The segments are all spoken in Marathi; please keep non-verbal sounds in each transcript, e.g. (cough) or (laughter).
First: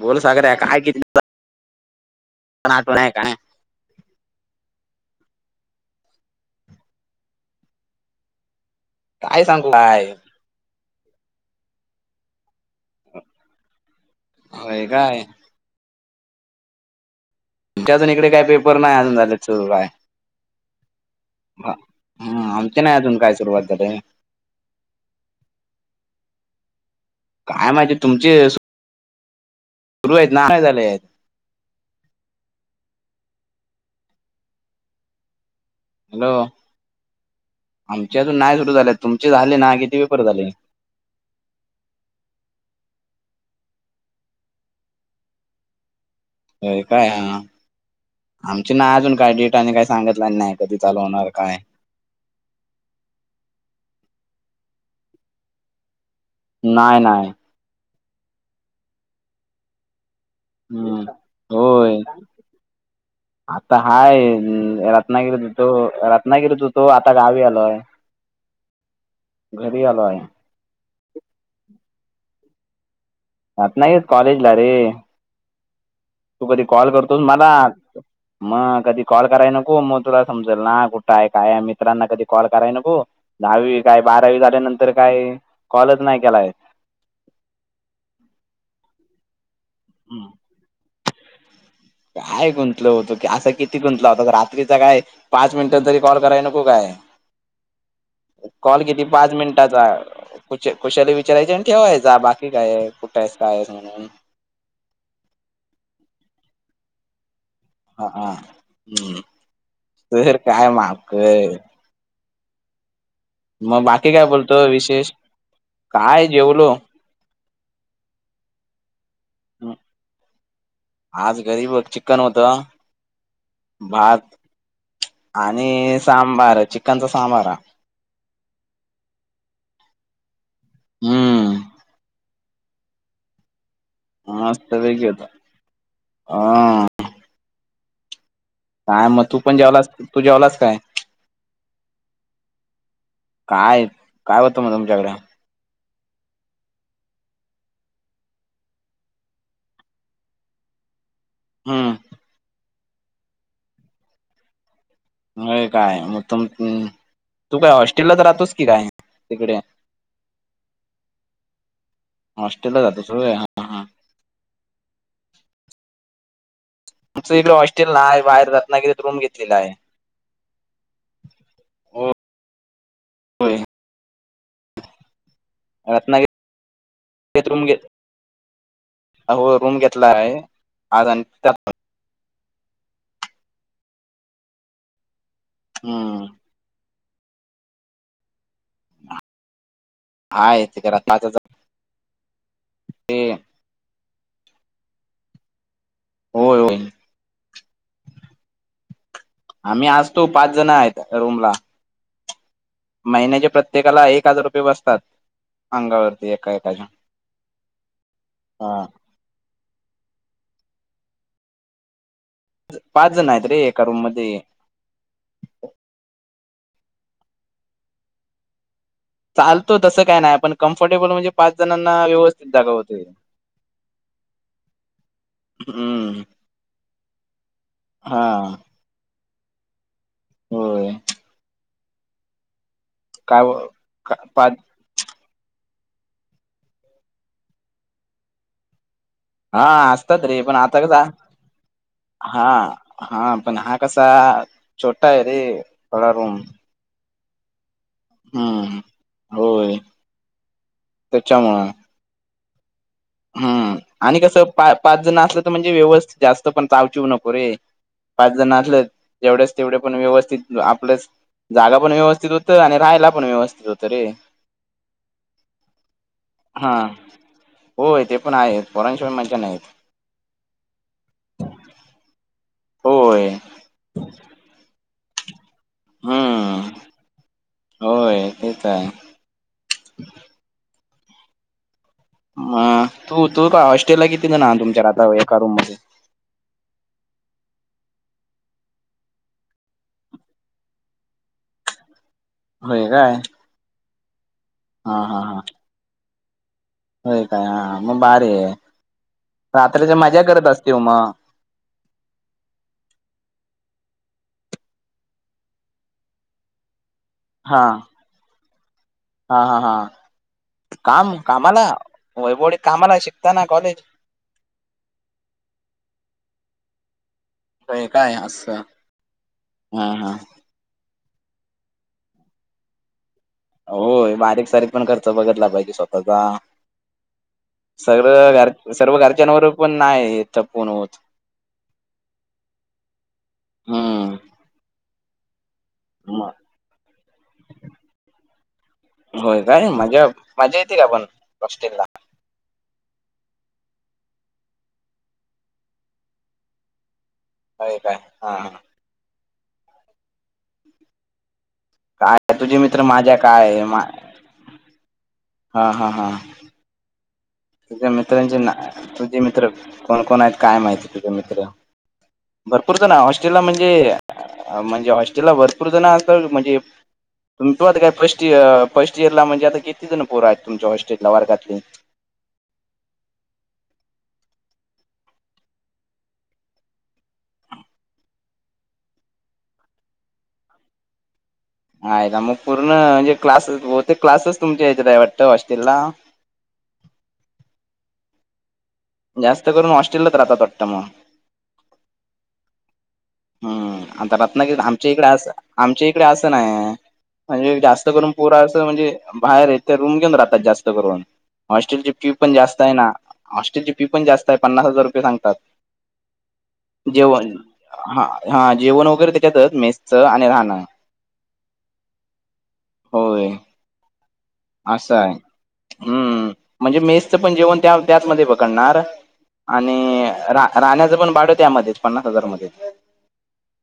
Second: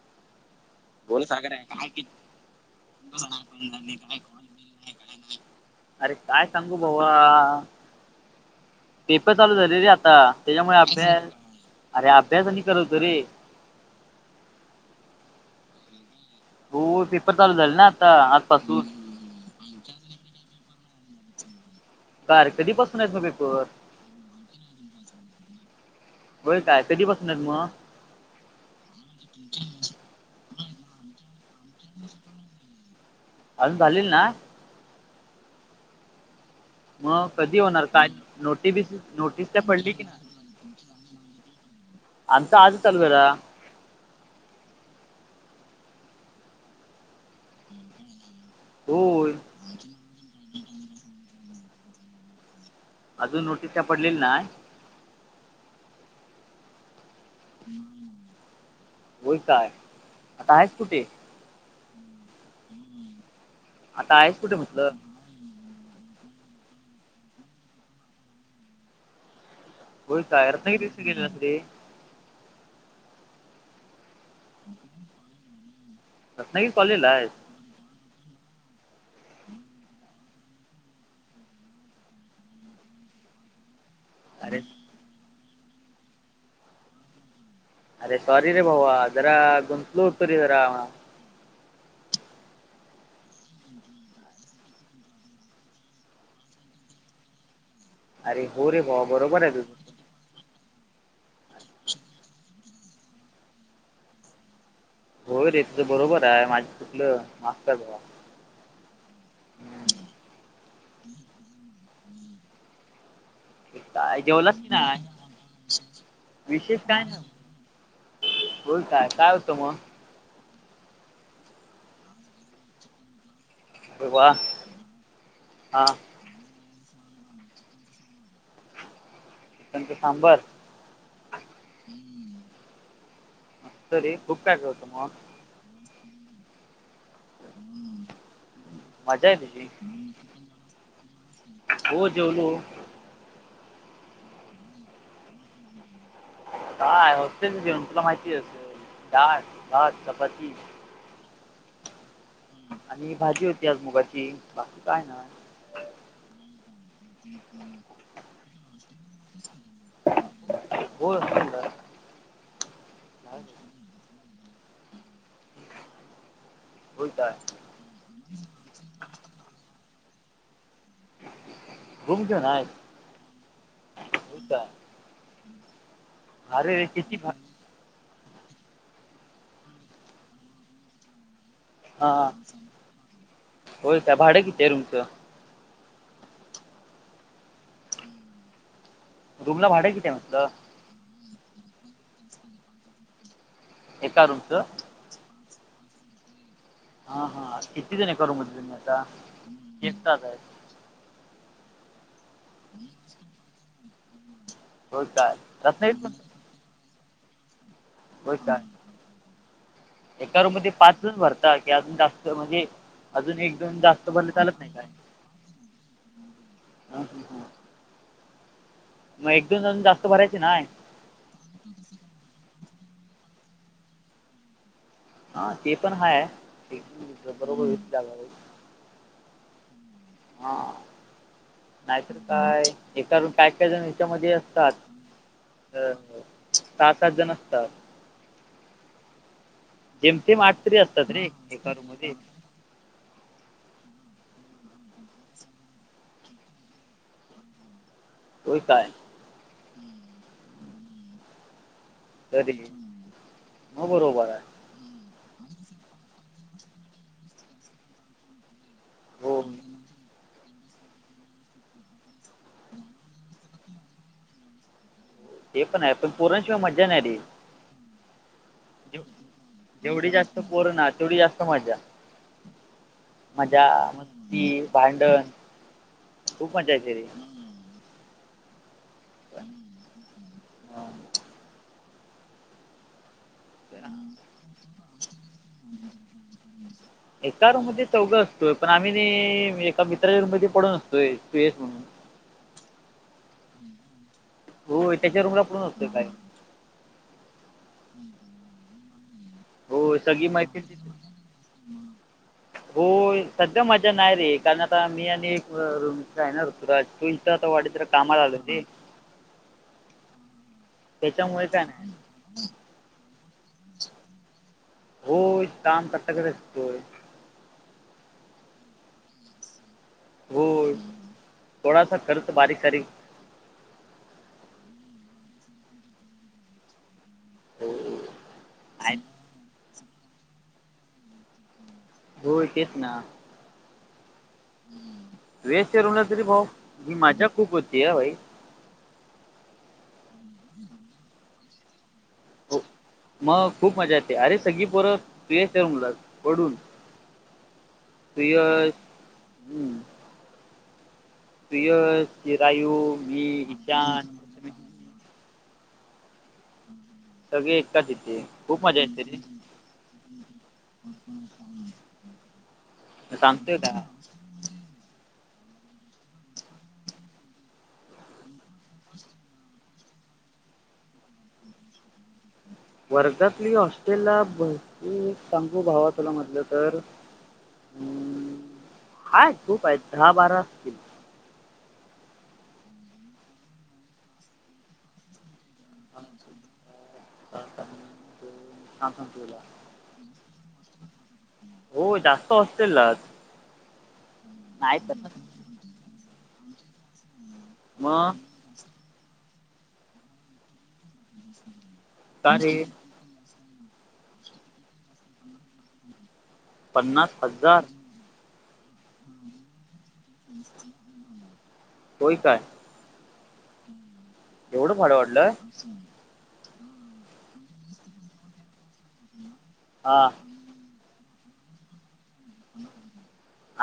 बोल सागर काय किती? सगर आहे. पण आठवण आहे का नाही. काय? अरे काय सांगू भाऊ पेपर काय चालू झा सांगू रे रे काय आता त्याच्यामुळे अभ्यास अरे अभ्यास आणि करवतो रे हो काय हो पेपर चालू झाले ना आता आजपासू चय ह हा कार आमते ना कधीपासून आहेत अजून मग काय पेपर सुरुवात झाय होय काय काय माहिती तुमचे हम्छ सुरू आहेत ना झाले आहेत आम्ही झालेल ना हॅलो मग कधी होणार काय आमचे अजून नाही नोटी सुरू बस झाले तुमचे नोटीस झाले त्या ना पडली किती की पेपर झाले नाही अता आजतल बरा हो काय ह आमचे ना अजून काय होय डेट नी काही सांगितलं नाही कधी चालू होणार काय अजून नोटीस त्या पडलेली ना नाही नाही हम् वय काय आता आहेस हम्म कुठे होय आता हाय आहेस कुठे म्हटलं रत्नागिरीत तो रत्नागिरीतू तो आता गावी आलोय घरी आलोय होोल कायर नाही का दिवस गेले नाे अत् नाहीगेत कॉलेजला र हम् तू कधी कॉल करतोस मला मग कधी कॉल कराय नको मग तुला समजल ना कुठं आहे काय मित्रांना कधी कॉल कराय न ब दहावी काय बारावी अरे झाल्यानंतर काय कॉलच नाही केलाय अरे सॉारी रे भाऊ अ जरा गुंतलू हम्म. उटतो र जरा काय गुंतल होतो की असा किती गुंतला होता रात्रीचा काय पाच मिनिटात तरी कॉल कराय नको काय अरे हो रे कॉल भावा कती पाच बरोबर आहे मिनिटाचा तुझं अ-अ कुच कुशाली विचारायची आणि ठेवायचा बाकी काय आहे कुठं आहेस कायस म्हणून. होय रे तुझं बरोबर आहे माझ कुठलं माफक हा हा हम् तर काय माक मग बाकी काय बोलतो जेवलाची ना विशेष काय जेवलो विशेष काय बोल काय काय होतं मग आज गरीब चिक्कन होतं अरे वा भात हा आणि सांबार चिकनचा सांबारा चिकनचे सांबर हम्म हम्म हात क होता हा काय मग मजा तू आहे पण तुझी जेवलास तू जेवलास काय हो जेवलो काय काय होतं म तुमच्याकडं इनौडिबल काय होस्टेलच जेवण तुला माहिती डाळ भात चपाती हम् आणि भाजी होती आज मुगाची. बाकी काय ना म्ह काय मग तु-म तू काय हॉस्टेललाच राहतोस की काय तिकडे. इनौडिबल हॉस्टेलला जातोस होय-हा होय आमचं काय इकडे हॉस्टेल नाय आहे बाहेर रत्नागिरीत रूम घेतलेल आहे. होय इनौडिबल रत्नागि री आरे कती ते इनौडीबल रूम घे अहो रूम घेतला आहे आज आणि हा होय का भाडं किती आहे रुमचं. हम् रूम ला भाड किती हाय म्हटलं ते इनऑडडीबल एका रूमचं होय-होय हा हा किती जण एका रूम मध्ये तुम्ही आता. आम्ही असतो एकटाच आहे पाच जण आहेत रूम ला. महिन्याचे प्रत्येकाला एक हजार रुपये बसतात होय काय रत्नागिरीत पण अंगावरती एका एकाच्या. होय का हा एका रूम पाचच भरता की अजून जास्त पाच इनौडिबल जण अजून आहेत एक रे दोन एका रूम जास्त भरले मध्ये चालत नाही काय. इनऑडिबल एक दोन चालतो जण तसं जास्त काय नाय भरायचे पण कम्फर्टेबल म्हणजे पाच जणांना व्यवस्थित जागा होते. हा ते पण हाय हम्म बरोबर हा इनऑडिबल हा होय नाहीतर काय हे काय इनऑडिबल जण याच्यामध्ये पाच असतात अ सहा सात जण असतात. हा असतात रे जेमतेम पण आठ तरी आता कसा असतात रे एका रूम मध्ये इनऑडिबल हा हा पण हा कसा छोटा आहे रे थोडा रूम. होय हम्म काय होय त्याच्यामुळ इनऑडिबल हम्म आणि कसं पा पाच जण असलं तर म्हणजे व्यवस्थित जास्त पण चावची नको रे पाच जण असलं हो जेवढेच तेवढे पण व्यवस्थित आपलंच जागा पण व्यवस्थित आणि राहायला पण व्यवस्थित होत रे ते पण आहे पण पोरांशिवाय हा मज्जा नाही रे होय ते पण आहे जेव पोरांशिवाय मज्जा नाही जेवढी जास्त पोरं तेवढी जास्त मज्जा. होय मज्जा मस्ती भांडण इनौडिबल खूप हम्म मजा ययेत रे होय तेच आहे इनऑडिबल म तू-तू का हॉस्टेलला किती जना तुमच्या राहता एका रूम मध्ये. इनऑडिबल एका रूम मध्ये चौघं असतोय पण आम्ही नि एका मित्राच्या रूम मध्ये पडून असतोय सुयश म्हणून. होय काय होय हा त्याच्या रूमला पुढून असतोय काय. हो काय हा मग भारी आहे रात्राची मजा करत असतीव मग. इनऑडिबल होय सद्या मजा नाही रे कारण आता मी आणि एक अ-रु-मित्र आहे न ऋतुराज ता-आता हा वाडीत जरा कामाला आलोय रे हा हा हा काम त्याच्यामुळे काय कामाला नाही इनऑडिबल कामाला शिकताना कॉलेज. होय काम कताकडे असतोय होय काय असं हा हा. हो थोडासा खर्च बारीक सारीक होय बारीक सारीक पण खर्च बघितला पाहिजे स्वतःचा सर्व. आहे सर्व घरच्यांवर पण नाहीथपून होत होय तेच ना. हम्म. (unintelligible) मज्जा खूप होती हा भाई. होय काय मज्जा मज्जा येते का पण हॉस्टेलला. हो मग खूप मजा येते अरे सगळी पोरं (unintelligible) रूमला पडून. होय काय ते हा अ हम्म. (unintelligible) काय तुझे इरायू मित्र माझ्या घी काय मा विद्यान. हा हा हा. सगळे तुझ्या एकटाच येते मित्रांचे ना खूप मजा येते तुझे रे मित्र कोण कोण आहेत काय माहिती तुझे मित्र. भरपूर जन आहे हॉस्ट्रेलला सांगतोय म्हणजे का अ म्हणजे हॉस्टेलला भरपूर जण असतात म्हणजे पण तुयात काय प्रश्न ते अ फर्स्ट इयर ला म्हणजे आता कितीजण पोरं आहेत तुमच्या हॉस्टेटला वर्गातली. वर्गातली हॉस्टेल ला भरती सांगू भावा तुला म्हणाले तर हम्म आहेत खूप आहेत दहा बारा असतील मायला मग पूर्ण म्हणजे क्लासच बहुतेक क्लासच तुमच्या इकडे आहे वाटत हॉस्टेलला. हा का जास्त करून होस्टेलला राहतात वाटंत मग. हो जास्त होस्टेललाच. हम्म आता रत्नागिरी आमच्या इकडे अस आमच्या इकडे असं नाही. म्हणजे जास्त करून मग पोरं असं म्हणजे बाहेर येथे रूम घेऊन राहतात जास्त करून. हॉस्टेलची फी पण का रे जास्त आहे ना हॉस्टेलची फी पण जास्त आहे पन्नास हजार रुपये सांगतात. पन्नास जेवण हजार. हा हा जेवण वगैरे त्याच्यातच मेसचं आणि राहणं. होय काय. होय. एवढं भारी असं आहे. वाटलंय. हम्म म्हणजे मेसचं पण जेवण त्या त्याचमध्ये पकडणार. आणि हां, रा -राहण्याच पण भाड त्यामध्येच पन्नास हजार मध्येच.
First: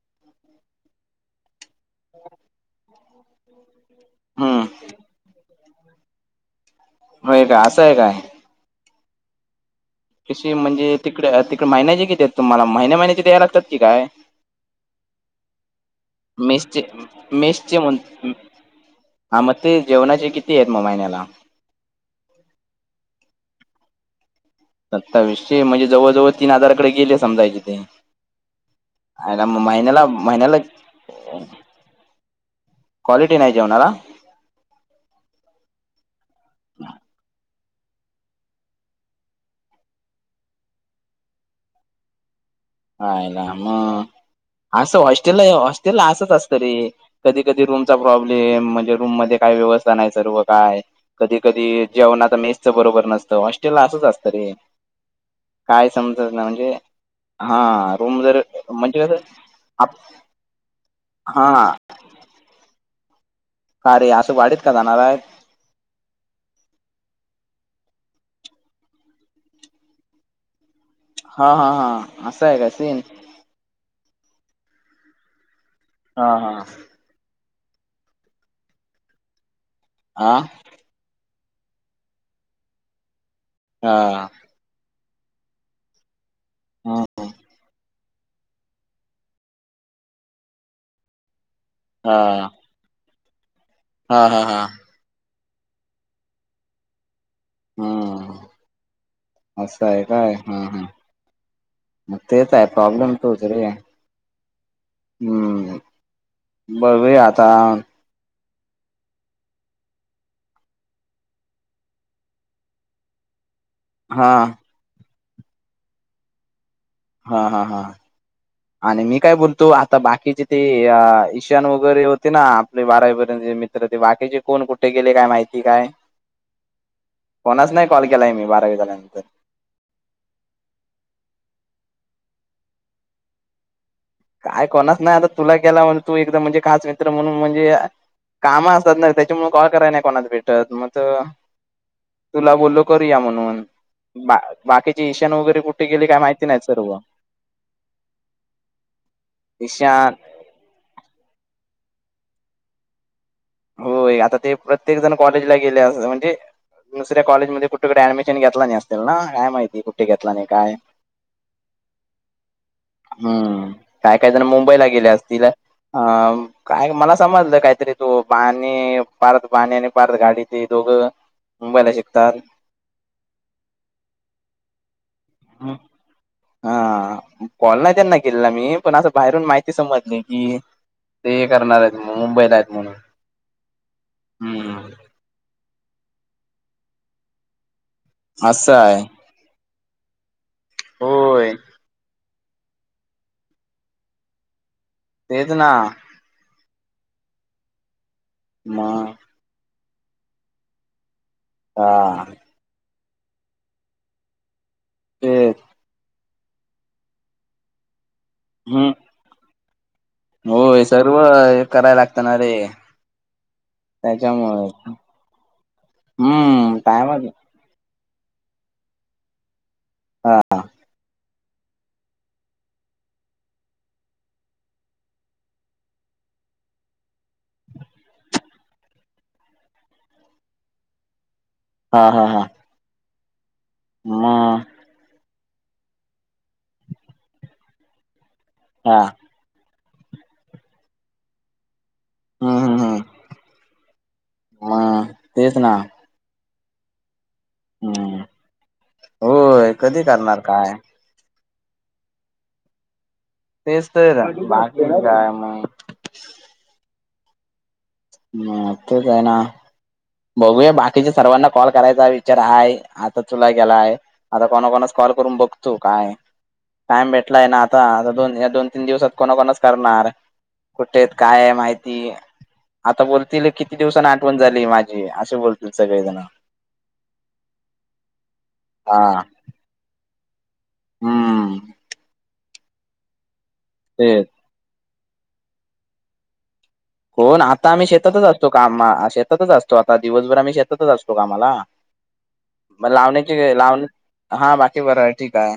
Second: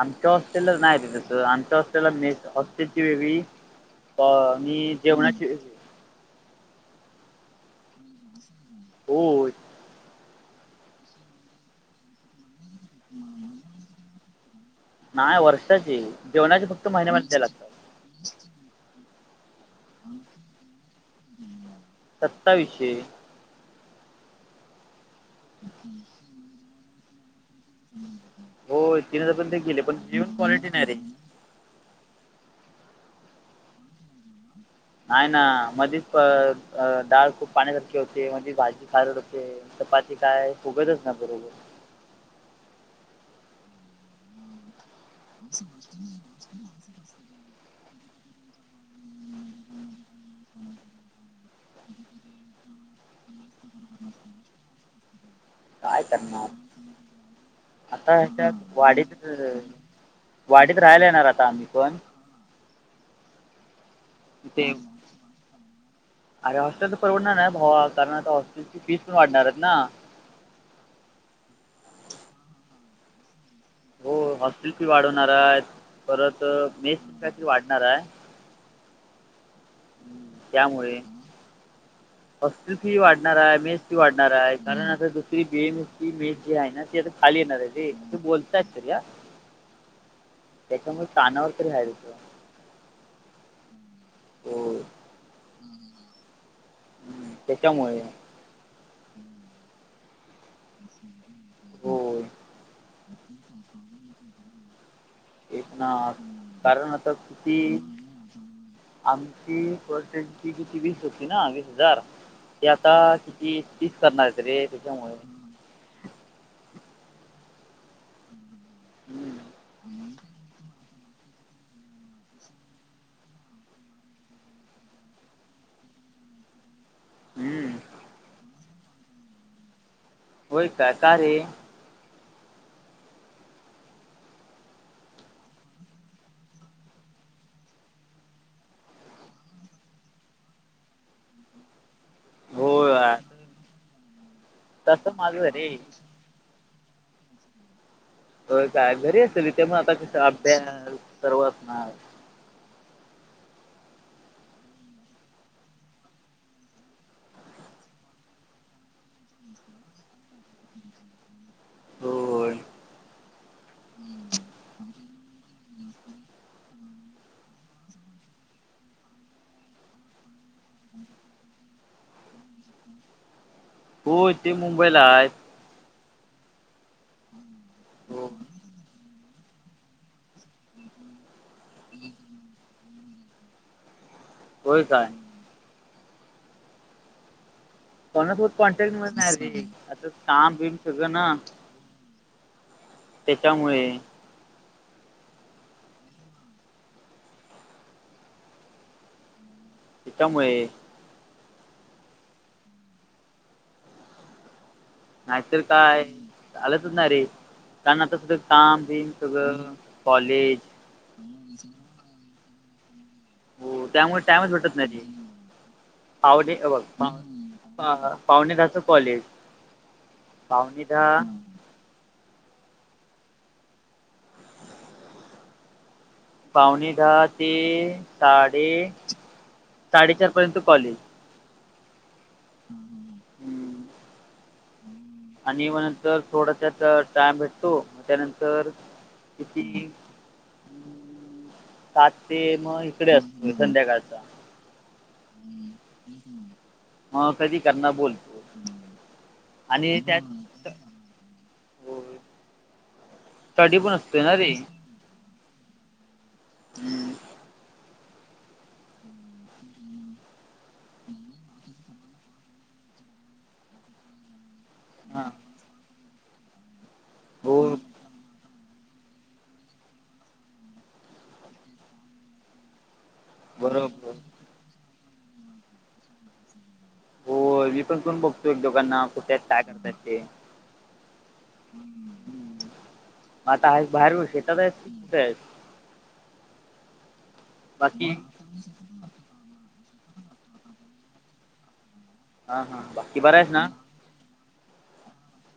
आमच्या हॉस्टेल नाय रे तसं आमच्या हॉस्टेलला मेस हॉस्टेलची वेगळी अ हम्म मी जेवणाची वेगळी. होय का असं आहे काय. होय. कशी म्हणजे तिकडे तिकडे महिन्याचे कितीेत तुम्हाला महिन्या महिन्याचे द्याय लागतात की काय. नाही वर्षाची. जेवणाचे मेसचे फक्त महिन्या महिन्याला द्यायला मेसचे लागतात. म्हण हा म तेच जेवणाचे किती आहेत मग महिन्याला? सत्तावीशे. सत्तावीसशे म्हणजे जवळ जवळ तीन हजारकडे गेले समजायचे. ते होय, आईला म पर्यंत गेले, पण महिन्या जेवण महिन्याला क्वालिटी नाही रे. क्वालिटी नाही जेवणाला. नाही ना मधी अ अ डाळ खूप पाण्यासारखी होते मधी भाजी खारट होते. चपाती काय फुगतच नाय बरोबर. आई ला म असं हॉस्टेलला हॉस्टेलला असंच असत रे. कधी कधी रूमचा प्रॉब्लेम म्हणजे रूम मध्ये काय व्यवस्था नाही सर्व काय कधी कधी जेवणात मेसच बरोबर नसतं हॉस्टेलला असंच असतं रे. काय समजना म्हणजे हा आता रूम जर ह्याच्यात म्हणजे कसं वाढीत- आप- वाढीत राहायला येणार आता हा आम्ही पण. का रे यार. तिथे अरे हॉस्टेल तर परवडणार नाही भावा कारण आता हॉस्टेलची फीस पण वाढणार आहेत ना. हा हा हा असं आहे का सीन. हो हॉस्टेल फी वाढवणार आहेत हा परत हा मेस सुद्धा वाढणार आहे. हम्म, हा. त्यामुळे. हॉस्टेल फी वाढणार आहे मेस फी हा वाढणार आहे कारण आता दुसरी बीएमएसी मे जे आहे ना ते हा आ खाली येणार आहे ते तू बोलताय तरी या. त्याच्यामुळे कानावर तरी हयर होचं. हा हा हा हा. हो हम् त्याच्यामुळे. हम्म असं आहे काय हा हा. हो मग तेच आहे प्रॉब्लेम तोच रे. एक हम्म ना कारण आता किती? आमची पर्सेंटची किती वीस होती ना वीस हजार त आता कि ती तीस हा करणारच रे त्याच्यामुळे. हा हा हा आणि मी काय हम्म. बोलतो आता बाकीची ते ईशान वगैरे होते ना आपले बारावीपर्यंतचे मित्र ते बाकीचे कोण कुठे गेले काय माहिती काय? (unintelligible) कोणाच हम्म. नाही कॉल केलाय मी बारावी झाल्यानंतर होय का का रे? काय कोणाच नाही आता तुला गेला म्ह तू एकदा म्हणजे काच मित्र म्हणून म्हणजे काम असतात ना त्याच्यामु कॉल कराय नाही कोणात भेटत मग तुला हो बोललो यार. करूया म्हणून बा बाकीचे तसं इईशण माझं वगैरे रे कुठे गेले काही माहिती नाही सर्व. हो काय घरी असेल त्यामुळेण आता ईशान कस अभ्यास सर्व असणार. होय आता ते प्रत्येक जण कॉलेजला गेले अस म्हणजे दुसऱ कॉलेजमध्ये कुठडे ऍडमिशन घेतला नाही. नाय काय माहिती कुठे घेतला नाही काय? हो. हम्म. काय काही जण मुंबईला गेले असतील अ काय मला समजलं काहीतरी. तो पाणी पारत पाणी आणि परारत गाडी ते दोघं मुंबईला शिकतात. हो ते मुंबईला आहेत. ह हा कॉल नाही त्यांना हो केेला मी पण असं बाहेरून माहिती समजली. कि ते करणार आहेत मुंबईला आहेत म्हणून. हो हम्म काय? कोणासोबत असं कॉन्टॅक्ट आहे मध्ये नाही र आता काम बिम सगळं ना. होय त्याच्यामुळेच. तेेच ना. (unintelligible) त्याच्यामुळे. हा. तेच नाहीतर काय झालंचच ना रे कारण आता सधं कााम हम्म बम सगळं. कॉलेज होय सर्व हे करायला लागत ना रे. हो त्यामुळे टाइमच त्याच्यामुळे भेटत नाही रे. आवली ह्य हम्म बघ. टायमच आ ह पावणेधाच कॉलेज पावणेधा पावणे दहा ते साडे साडेचार पर्यंत कॉलेज. हा हा हा. हम् हम्म. मा आणि मग नंतर थोडा त्यात टायम भेटतो त्यानंतर हा. (unintelligible) सात ते हम्म म हम्म हम्म इकडे असतो संध्याकाळचा. मग तेच ना म कधी करनार हम्म बोलतो होय आणि कधी त्यात. करणार काय. स्टडी तेच पण तर असतोय रा ना रे बाकी काय मग. म ठीक हाय ना. बघूया बाकीच्या सर्वांना कॉल करायचा विचार हाय आता तुला केलाय आता कोणा कोणाचा. कॉल हा करून बघतो काय टाइम भेटलाय ना हो आता दोन या दोन तीन दिवसात. कोणा कोणाच करणार कुठेत काय माहिती. आता बोलतील किती दिवसांनी बरोबर आठवण झाली माझी असे बोलतील सगळेजण. हो मी पण कोण बघतो एक दोघांना कुठे हायत काय करतात ते. हा. आता आहे बाहेर तेच शेतात आहेस कुठे हाईस. हो न आता आम्ही बाकी शेतातच असतो काम शेतातच असतो आता दिवसभर आम्ही शेतातच असतो कामाला. हा हा मग बाकी लावणेची, बरा आहेस ना लाव हा बाकी बराय, ठीक हाय.